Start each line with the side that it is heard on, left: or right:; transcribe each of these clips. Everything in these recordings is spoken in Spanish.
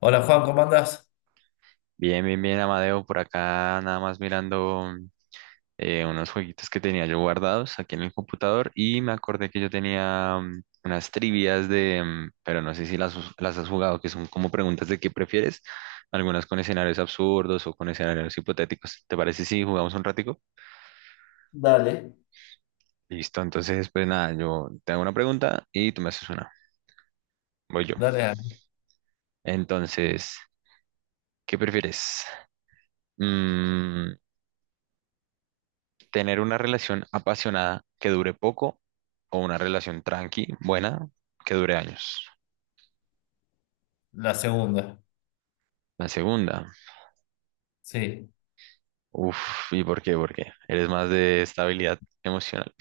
left: Hola Juan, ¿cómo andás?
right: Bien, bien, bien, Amadeo, por acá nada más mirando unos jueguitos que tenía yo guardados aquí en el computador y me acordé que yo tenía unas trivias pero no sé si las has jugado, que son como preguntas de qué prefieres, algunas con escenarios absurdos o con escenarios hipotéticos. ¿Te parece si jugamos un ratico?
left: Dale.
right: Listo, entonces pues nada, yo te hago una pregunta y tú me haces una. Voy yo.
left: Dale, a
right: Entonces, ¿qué prefieres? Mm, tener una relación apasionada que dure poco o una relación tranqui, buena, que dure años.
left: la segunda.
right: La segunda,
left: Sí.
right: uff, ¿y por qué? ¿Por qué? Eres más de estabilidad emocional.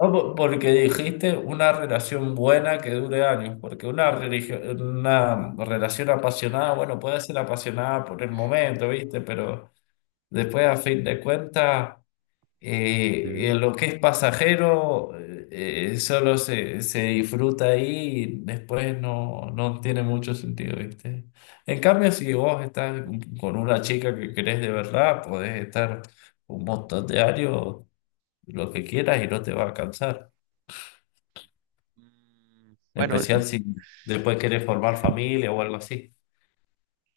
left: Porque dijiste una relación buena que dure años, porque una relación apasionada, bueno, puede ser apasionada por el momento, ¿viste? Pero después, a fin de cuentas,
right: Mm.
left: lo que es pasajero solo se disfruta ahí y después no tiene mucho sentido, ¿viste? En cambio, si vos estás con una chica que querés de verdad, podés estar un montón de años, lo que quieras y no te va a cansar.
right: Mm,
left: En
right: bueno,
left: especial si después querés formar familia o algo así.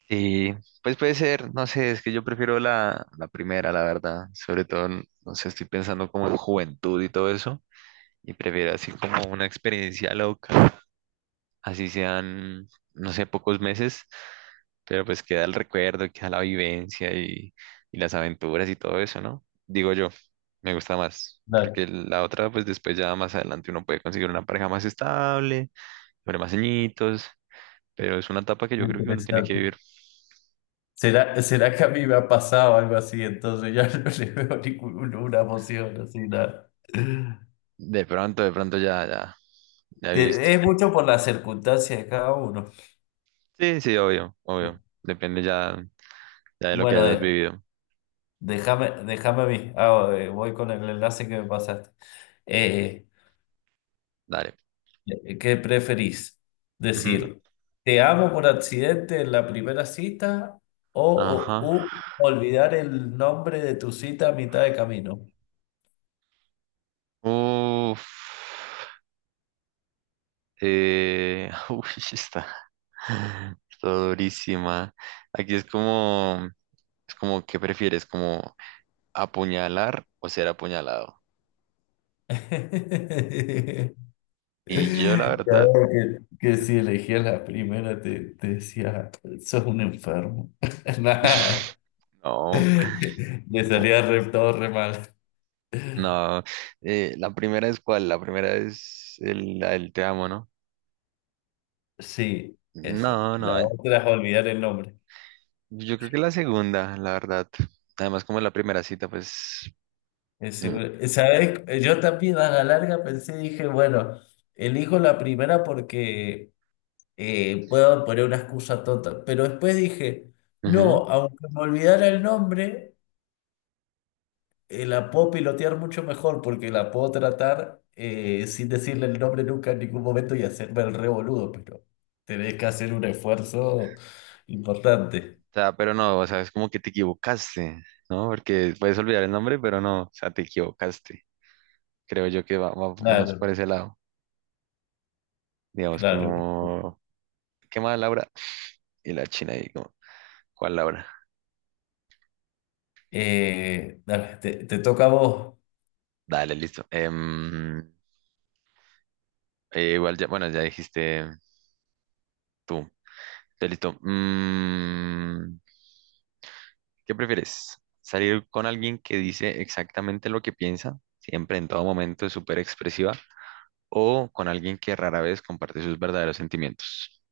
right: sí, pues puede ser, no sé, es que yo prefiero la primera, la verdad, sobre todo, no sé, estoy pensando como en juventud y todo eso, y prefiero así como una experiencia loca. Así sean, no sé, pocos meses, pero pues queda el recuerdo, queda la vivencia y las aventuras y todo eso, ¿no? Digo yo, me gusta más,
left: Claro,
right: porque la otra, pues después ya más adelante uno puede conseguir una pareja más estable, sobre más añitos, pero es una etapa que yo creo que uno tiene que
left: interesante.
right: vivir.
left: ¿Será, será que a mí me ha pasado algo así? Entonces ya no le veo ninguna emoción así, nada.
right: De pronto ya, ya, ya viviste.
left: Es mucho por las circunstancias de cada uno.
right: Sí, sí, obvio, obvio. Depende ya, ya de lo que
left: Bueno,
right: hayas vivido.
left: déjame a mí. Voy con el enlace que me pasaste. Eh,
right: Dale.
left: ¿Qué preferís?
right: Ujú.
left: Decir, ¿te amo por accidente en la primera cita o,
right: Ajá.
left: u olvidar el nombre de tu cita a mitad de camino?
right: Uf. Uy, está, está durísima. Aquí es como, ¿qué prefieres? Como apuñalar o ser apuñalado. Y yo, la verdad,
left: Claro que si elegías la primera te decía, sos un enfermo. Nah.
right: no,
left: Le
right: no.
left: salía re, todo re mal.
right: No. La primera es cuál, la primera es la del te amo, ¿no?
left: Sí, esa.
right: No,
left: La
right: no,
left: otra es olvidar el nombre.
right: yo creo que la segunda, la verdad. Además, como en la primera cita, pues. Mm.
left: ¿Sabes? Yo también a la larga pensé, dije, bueno, elijo la primera porque puedo poner una excusa tonta. Pero después dije,
right: Ujú.
left: no, aunque me olvidara el nombre, la puedo pilotear mucho mejor porque la puedo tratar sin decirle el nombre nunca en ningún momento y hacerme el re boludo, pero tenés que hacer un esfuerzo importante.
right: O sea, pero no, o sea, es como que te equivocaste, ¿no? Porque puedes olvidar el nombre, pero no, o sea, te equivocaste. Creo yo que va, va más por
left: Claro,
right: ese lado. Digamos,
left: claro.
right: como, ¿qué más, Laura? Y la china ahí, como, ¿cuál Laura?
left: Dale, te toca a vos.
right: Dale, listo. Igual ya, bueno, ya dijiste tú. Ya listo. ¿Qué prefieres? ¿Salir con alguien que dice exactamente lo que piensa, siempre en todo momento es súper expresiva, o con alguien que rara vez comparte sus verdaderos sentimientos?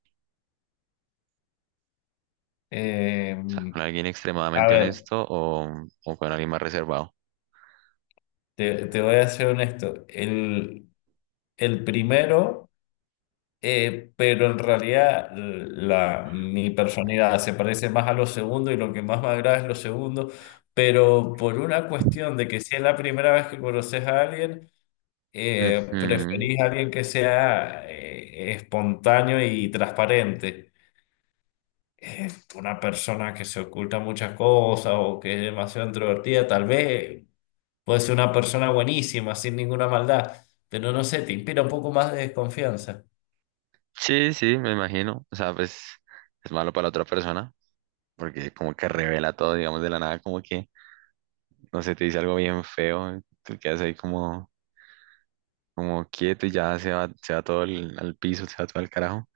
left: Eh,
right: O sea, con alguien
left: a
right: extremadamente
left: ver,
right: honesto o con alguien más reservado.
left: te voy a ser honesto. El primero, pero en realidad mi personalidad se parece más a lo segundo y lo que más me agrada es lo segundo, pero por una cuestión de que si es la primera vez que conoces a alguien,
right: Ujú.
left: preferís a alguien que sea espontáneo y transparente. eh, una persona que se oculta muchas cosas o que es demasiado introvertida, tal vez puede ser una persona buenísima, sin ninguna maldad, pero no sé, te inspira un poco más de desconfianza.
right: Sí, sí, me imagino. O sea, pues es malo para la otra persona porque como que revela todo, digamos, de la nada, como que, no sé, te dice algo bien feo, tú quedas ahí como, como quieto y ya se va todo al piso, se va todo al carajo.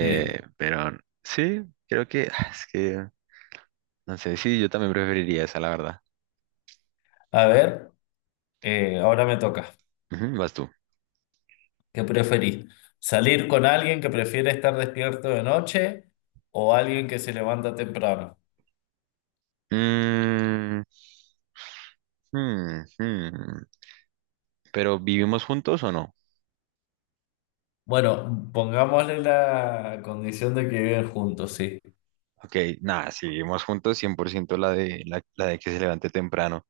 left: Sí.
right: Pero sí, creo que es que, no sé, sí, yo también preferiría esa, la verdad.
left: A ver, ahora me toca.
right: Ujú, vas tú.
left: ¿Qué preferís? ¿Salir con alguien que prefiere estar despierto de noche o alguien que se levanta temprano?
right: Mm, hmm, hmm. ¿Pero vivimos juntos o no?
left: Bueno, pongámosle la condición de que viven juntos, sí.
right: Ok, nada, si vivimos juntos, 100% la de que se levante temprano.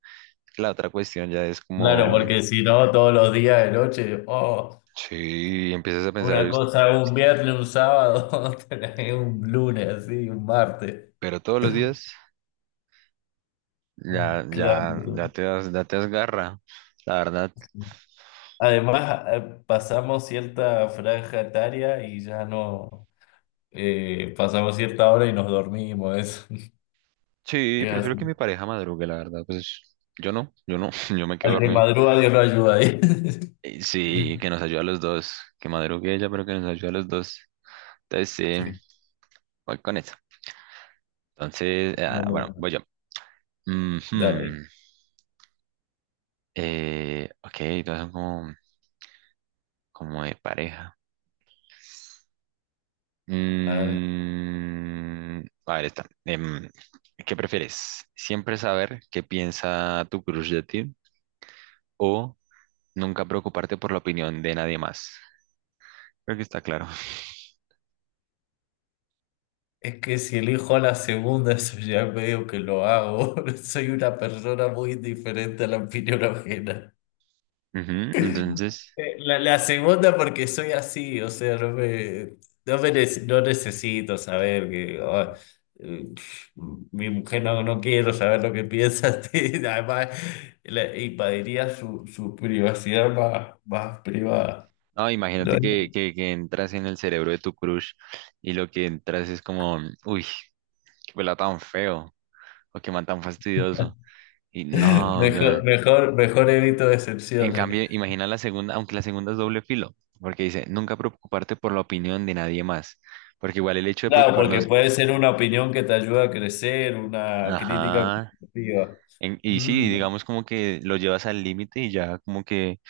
right: La otra cuestión ya es
left: Claro,
right: como,
left: porque si no, todos los días de noche, oh.
right: sí, empiezas a pensar,
left: Una
right: "Uy,
left: cosa un viernes, un sábado, otra es un lunes, así, un martes.
right: pero todos los días ya, ya,
left: Claro.
right: ya te das garra", la verdad.
left: Además, pasamos cierta franja etaria y ya no pasamos cierta hora y nos dormimos, eso.
right: Sí,
left: Es
right: prefiero
left: así.
right: que mi pareja madrugue, la verdad, pues yo no, yo me quedo
left: Al que
right: dormido.
left: madruga, Dios lo ayuda ahí.
right: Y sí, que nos ayude a los dos, que madrugue ella, pero que nos ayude a los dos. Entonces, sí,
left: Sí,
right: voy con eso. Entonces, bueno,
left: bueno,
right: voy yo.
left: dale.
right: Ujú. Ok, todas son como, de pareja.
left: A ver.
right: A ver, esta. ¿Qué prefieres? ¿Siempre saber qué piensa tu crush de ti o nunca preocuparte por la opinión de nadie más? Creo que está claro.
left: Es que si elijo a la segunda, eso ya veo que lo hago. Soy una persona muy diferente a la opinión ajena.
right: Ujú. Entonces,
left: La segunda porque soy así, o sea, no necesito saber que eh, mi mujer no quiero saber lo que piensa, sí, además le invadiría su privacidad más privada.
right: no,
left: No,
right: imagínate que entras en el cerebro de tu crush y lo que entras es como, uy, qué pelado tan feo o qué man tan fastidioso. Y no, güey.
left: Mejor evito
right: En
left: decepciones.
right: cambio, imagina la segunda, aunque la segunda es doble filo, porque dice, nunca preocuparte por la opinión de nadie más, porque igual el hecho de
left: Claro, porque
right: preocuparnos,
left: puede ser una opinión que te ayuda a crecer, una crítica
right: ajá,
left: constructiva.
right: y sí,
left: Mm,
right: digamos como que lo llevas al límite y ya como que,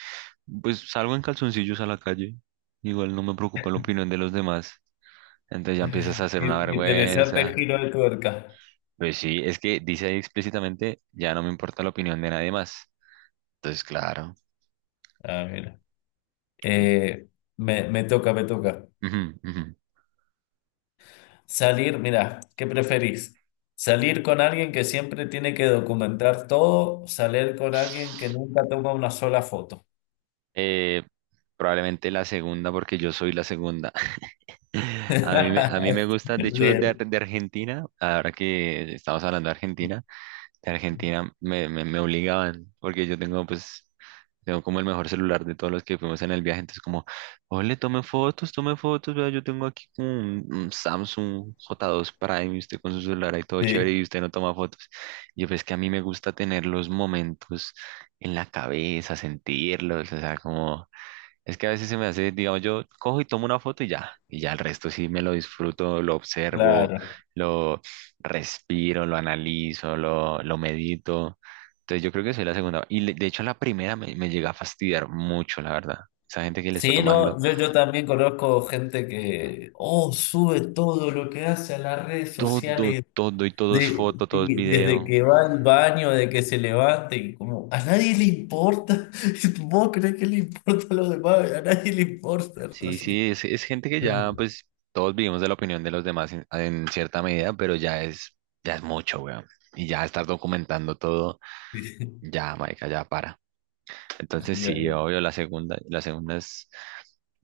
right: pues salgo en calzoncillos a la calle, igual no me preocupa la opinión de los demás, entonces ya empiezas a hacer una
left: interesante
right: vergüenza,
left: giro de tuerca.
right: pues sí, es que dice ahí explícitamente, ya no me importa la opinión de nadie más, entonces claro.
left: Ah, mira.
right: eh,
left: Eh, me toca.
right: ujú, ujú.
left: Salir, mira, ¿qué preferís? ¿Salir con alguien que siempre tiene que documentar todo o salir con alguien que nunca toma una sola foto?
right: Eh, Probablemente la segunda, porque yo soy la segunda. A mí me gusta, de hecho,
left: Bien,
right: de Argentina, ahora que estamos hablando de Argentina me obligaban, porque yo tengo, pues, tengo como el mejor celular de todos los que fuimos en el viaje, entonces como, ole, tome fotos, vea, yo tengo aquí como un, Samsung J2 Prime, y usted con su celular ahí todo chévere
left: sí,
right: y usted no toma fotos. Y yo, pues, que a mí me gusta tener los momentos en la cabeza, sentirlos, o sea, como... Es que a veces se me hace, digamos, yo cojo y tomo una foto y ya el resto sí me lo disfruto, lo observo,
left: claro.
right: lo respiro, lo analizo, lo medito. Entonces yo creo que soy la segunda. Y de hecho la primera me llega a fastidiar mucho, la verdad. Esa gente que le está
left: Sí,
right: tomando
left: no, yo también conozco gente que, oh, sube todo lo que hace a las redes
right: todo,
left: sociales.
right: todo y todo es foto, todo es
left: Sí, desde
right: video.
left: que va al baño, de que se levante, y como a nadie le importa. ¿Vos crees que le importa a los demás? A nadie le importa en
right: Sí,
left: realidad.
right: sí, es gente que ya, pues, todos vivimos de la opinión de los demás en cierta medida, pero ya es mucho, weón. Y ya estar documentando todo,
left: Sí, sí,
right: ya, marica, ya para. Entonces, sí,
left: ya.
right: obvio, la segunda es,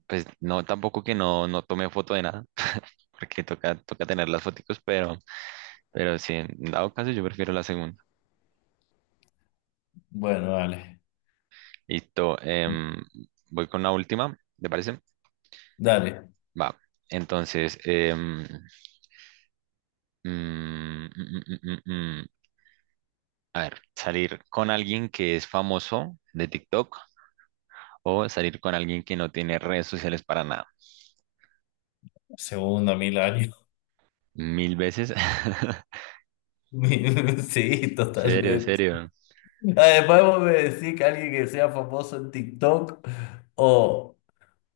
right: pues, no, tampoco que no, tome foto de nada, porque toca tener las foticos, pero sí, en dado caso, yo prefiero la segunda.
left: Bueno, dale.
right: Listo, voy con la última, ¿te parece?
left: Dale.
right: Va. Entonces, mm, mm, mm, mm, mm, mm. A ver, salir con alguien que es famoso de TikTok o salir con alguien que no tiene redes sociales para nada.
left: Segundo mil años.
right: Mil veces.
left: Mi- Sí,
right: Serio,
left: totalmente.
right: serio.
left: Además, vos me decís que alguien que sea famoso en TikTok o,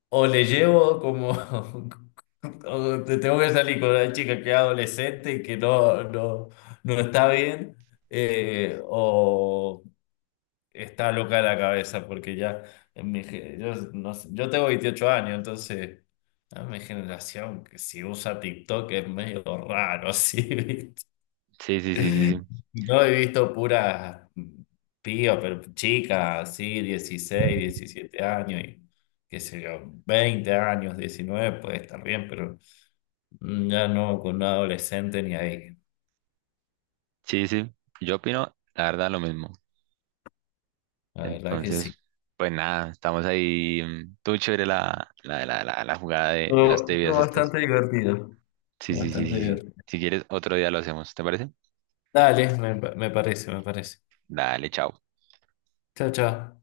left: o le llevo como, o te tengo que salir con una chica que es adolescente y que no, no está bien, o está loca de la cabeza, porque ya, en mi ge- yo, no sé, yo tengo 28 años, entonces, a mi generación, que si usa TikTok es medio raro, así,
right: Sí, sí, sí, sí, sí.
left: No he visto puras pías, pero chicas, así, 16 17 años y qué sé yo, 20 años, 19 puede estar bien, pero ya no con un adolescente ni ahí.
right: Sí, sí. Yo opino, la verdad, lo mismo.
left: La verdad que
right: Entonces,
left: sí.
right: pues nada, estamos ahí. Tú chévere la jugada de las tebias
left: Estuvo
right: estas.
left: bastante divertido,
right: Sí, sí, sí,
left: bastante
right: sí, sí.
left: divertido.
right: Si quieres, otro día lo hacemos, ¿te parece?
left: Dale, me parece, me parece.
right: Dale, chao.
left: Chao, chao.